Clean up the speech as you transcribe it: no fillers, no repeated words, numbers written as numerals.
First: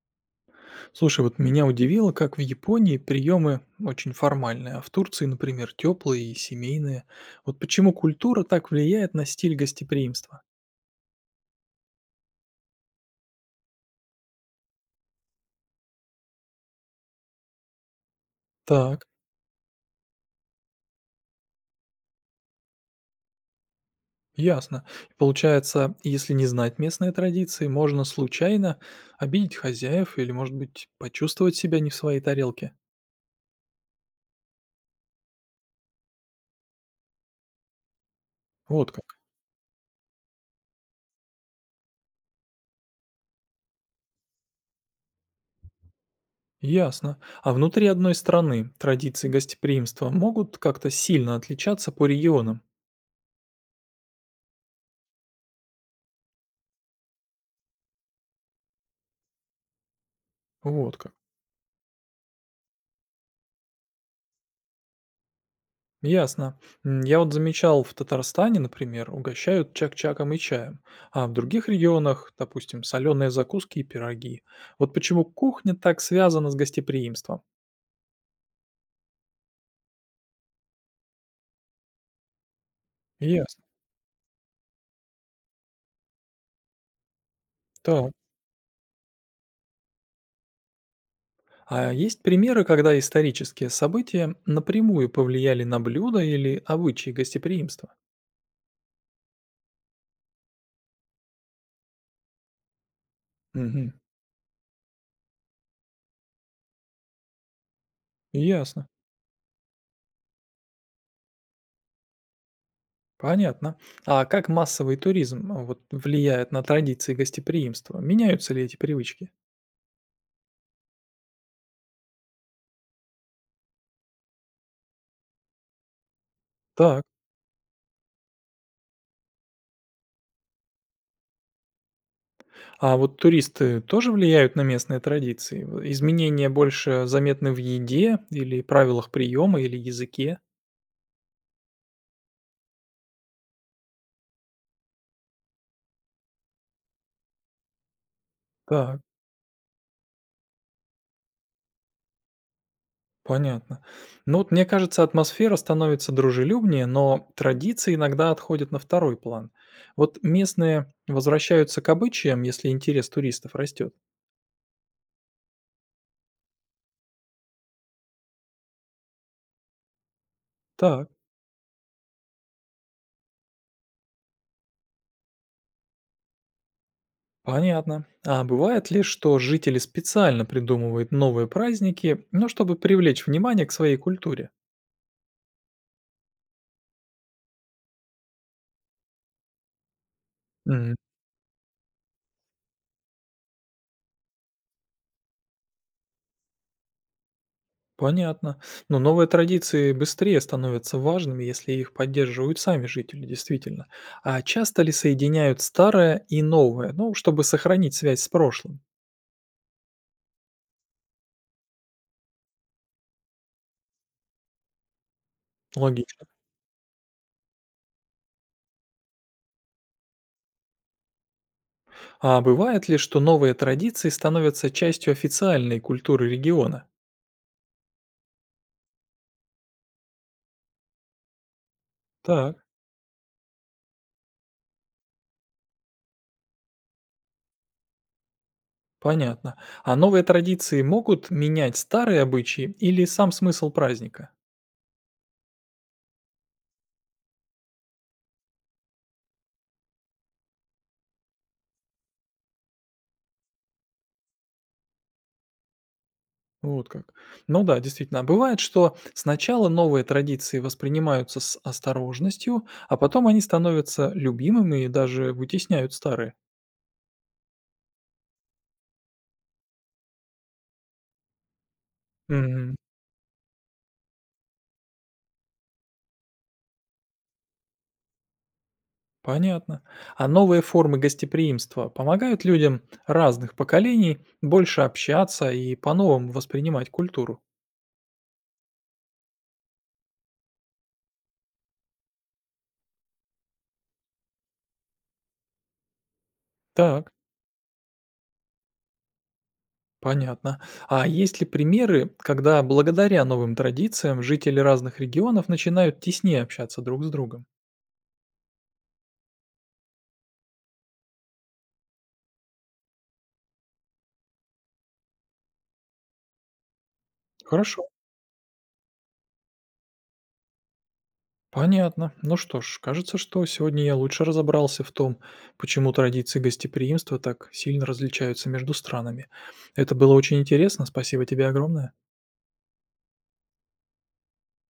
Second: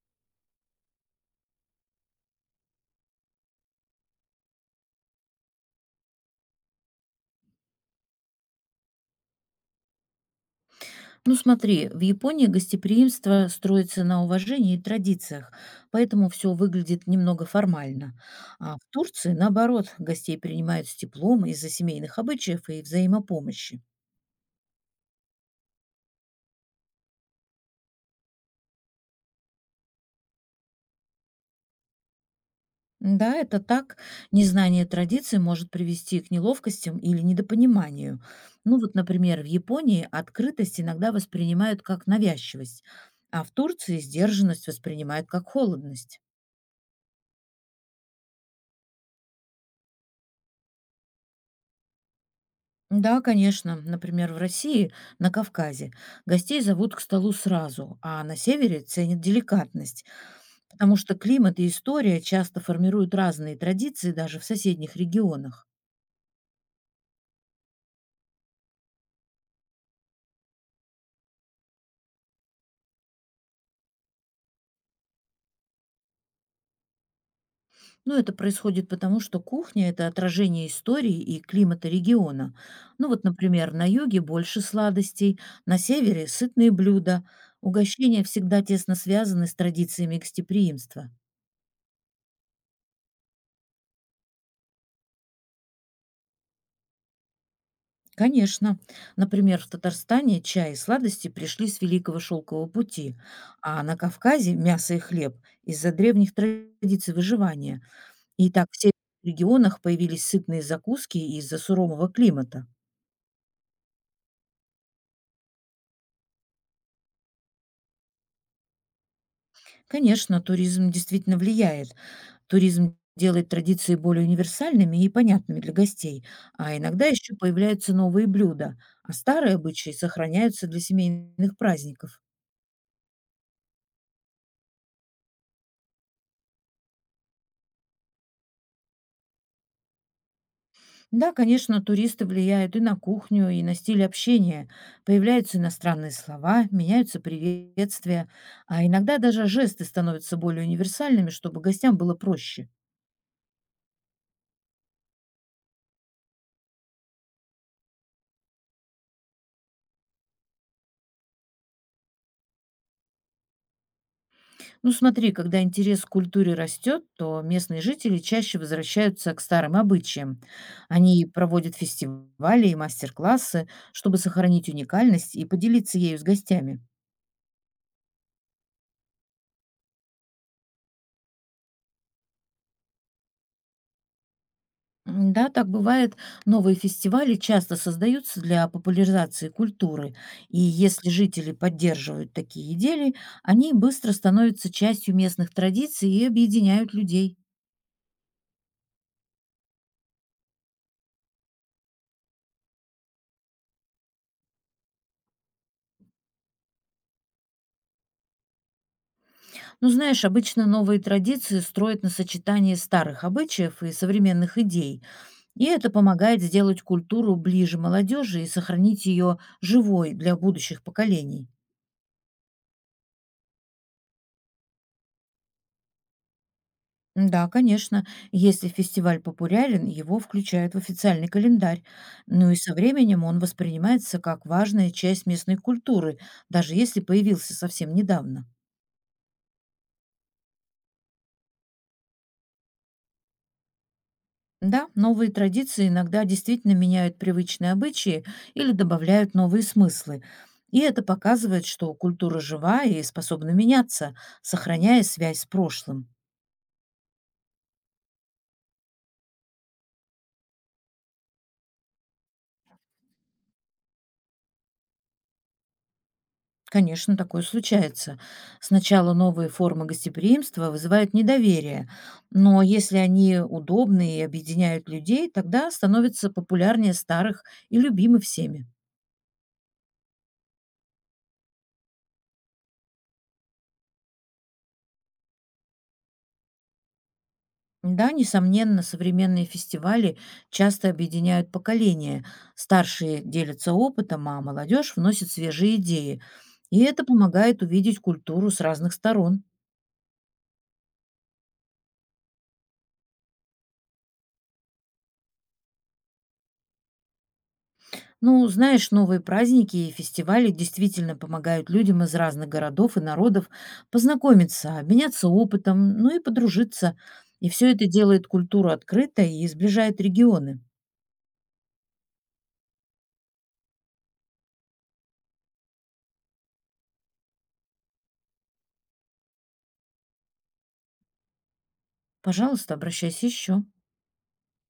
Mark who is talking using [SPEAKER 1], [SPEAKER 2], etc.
[SPEAKER 1] Слушай, вот меня удивило, как в Японии приемы очень формальные, а в Турции, например, теплые и семейные. Вот почему культура так влияет на стиль гостеприимства?
[SPEAKER 2] Ну смотри, в Японии гостеприимство строится на уважении и традициях, поэтому все выглядит немного формально. А в
[SPEAKER 1] Так,
[SPEAKER 2] Турции, наоборот, гостей принимают с теплом из-за семейных обычаев и взаимопомощи.
[SPEAKER 1] ясно. Получается, если не знать местные традиции, можно случайно обидеть хозяев или, может быть, почувствовать себя не в своей тарелке.
[SPEAKER 2] Да, это так. Незнание традиций может привести к неловкостям или недопониманию. Ну
[SPEAKER 1] Вот
[SPEAKER 2] вот,
[SPEAKER 1] как.
[SPEAKER 2] например, в Японии открытость иногда воспринимают как навязчивость, а в Турции сдержанность воспринимают как холодность.
[SPEAKER 1] Ясно. А внутри одной страны традиции гостеприимства могут как-то сильно отличаться по регионам.
[SPEAKER 2] Да, конечно. Например, в России, на Кавказе, гостей зовут к столу сразу, а на севере ценят деликатность, потому
[SPEAKER 1] Вот как.
[SPEAKER 2] что климат и история часто формируют разные традиции даже в соседних регионах.
[SPEAKER 1] Ясно. Я вот замечал, в Татарстане, например, угощают чак-чаком и чаем, а в других регионах, допустим, соленые закуски и пироги. Вот почему кухня так связана с гостеприимством.
[SPEAKER 2] Но это происходит потому, что кухня– это отражение истории и климата региона. Ну вот,
[SPEAKER 1] Ясно.
[SPEAKER 2] например, на юге больше сладостей, на севере– сытные блюда.
[SPEAKER 1] Так.
[SPEAKER 2] Угощения всегда тесно связаны с традициями гостеприимства.
[SPEAKER 1] А есть примеры, когда исторические события напрямую повлияли на блюда или обычаи гостеприимства?
[SPEAKER 2] Конечно. Например, в Татарстане чай и сладости пришли с Великого Шелкового пути, а
[SPEAKER 1] Мгм.
[SPEAKER 2] на Кавказе мясо и хлеб из-за древних традиций выживания. И так в
[SPEAKER 1] Ясно.
[SPEAKER 2] северных регионах появились сытные закуски из-за сурового климата.
[SPEAKER 1] Понятно. А как массовый туризм влияет на традиции гостеприимства? Меняются ли эти привычки?
[SPEAKER 2] Конечно, туризм действительно влияет. Туризм делает традиции более универсальными и понятными для гостей, а
[SPEAKER 1] Так.
[SPEAKER 2] иногда еще появляются новые блюда, а старые обычаи сохраняются для семейных праздников.
[SPEAKER 1] А вот туристы тоже влияют на местные традиции? Изменения больше заметны в еде или правилах приема или языке?
[SPEAKER 2] Да, конечно, туристы влияют и на кухню, и на стиль общения. Появляются иностранные слова, меняются приветствия, а
[SPEAKER 1] Так,
[SPEAKER 2] иногда даже жесты становятся более универсальными, чтобы гостям было проще.
[SPEAKER 1] понятно. Ну вот мне кажется, атмосфера становится дружелюбнее, но традиции иногда отходят на второй план. Вот местные возвращаются к обычаям, если интерес туристов растет.
[SPEAKER 2] Ну смотри, когда интерес к культуре растет, то местные жители чаще возвращаются к старым обычаям.
[SPEAKER 1] Так,
[SPEAKER 2] Они проводят фестивали и мастер-классы, чтобы сохранить уникальность и поделиться ею с гостями.
[SPEAKER 1] понятно. А бывает ли, что жители специально придумывают новые праздники, ну, чтобы привлечь внимание к своей культуре?
[SPEAKER 2] Да, так бывает. Новые фестивали часто создаются для популяризации культуры, и если жители поддерживают такие идеи, они быстро становятся частью местных традиций и объединяют людей.
[SPEAKER 1] Понятно. Но новые традиции быстрее становятся важными, если их поддерживают сами жители, действительно. А часто ли соединяют старое и новое, ну, чтобы сохранить связь с прошлым?
[SPEAKER 2] Ну, знаешь, обычно новые традиции строят на сочетании старых обычаев и современных идей, и это
[SPEAKER 1] Логично.
[SPEAKER 2] помогает сделать культуру ближе молодежи и сохранить ее живой для будущих поколений.
[SPEAKER 1] А бывает ли, что новые традиции становятся частью официальной культуры региона?
[SPEAKER 2] Да, конечно. Если фестиваль популярен, его включают в официальный календарь. Ну и
[SPEAKER 1] Так,
[SPEAKER 2] со временем он воспринимается как важная часть местной культуры, даже если появился совсем недавно.
[SPEAKER 1] понятно. А новые традиции могут менять старые обычаи или сам смысл праздника?
[SPEAKER 2] Да, новые традиции иногда действительно меняют привычные обычаи или добавляют новые смыслы. И это показывает, что культура жива и способна меняться, сохраняя связь с прошлым.
[SPEAKER 1] Вот как. Ну да, действительно. А бывает, что сначала новые традиции воспринимаются с осторожностью, а потом они становятся любимыми и даже вытесняют старые.
[SPEAKER 2] Конечно, такое случается. Сначала новые формы гостеприимства вызывают недоверие, но
[SPEAKER 1] Мгм.
[SPEAKER 2] если они удобны и объединяют людей, тогда становятся популярнее старых и любимы всеми.
[SPEAKER 1] Понятно. А новые формы гостеприимства помогают людям разных поколений больше общаться и по-новому воспринимать культуру.
[SPEAKER 2] Да, несомненно, современные фестивали часто объединяют поколения. Старшие делятся опытом, а молодежь вносит свежие идеи. И это
[SPEAKER 1] Так,
[SPEAKER 2] помогает увидеть культуру с разных сторон.
[SPEAKER 1] понятно. А есть ли примеры, когда благодаря новым традициям жители разных регионов начинают теснее общаться друг с другом?
[SPEAKER 2] Ну, знаешь, новые праздники и фестивали действительно помогают людям из разных городов и народов познакомиться, обменяться опытом, ну и подружиться. И все
[SPEAKER 1] Хорошо.
[SPEAKER 2] это делает культуру открытой и сближает регионы.
[SPEAKER 1] Понятно. Ну что ж, кажется, что сегодня я лучше разобрался в том, почему традиции гостеприимства так сильно различаются между странами. Это было очень интересно. Спасибо тебе огромное.
[SPEAKER 2] Пожалуйста, обращайся еще.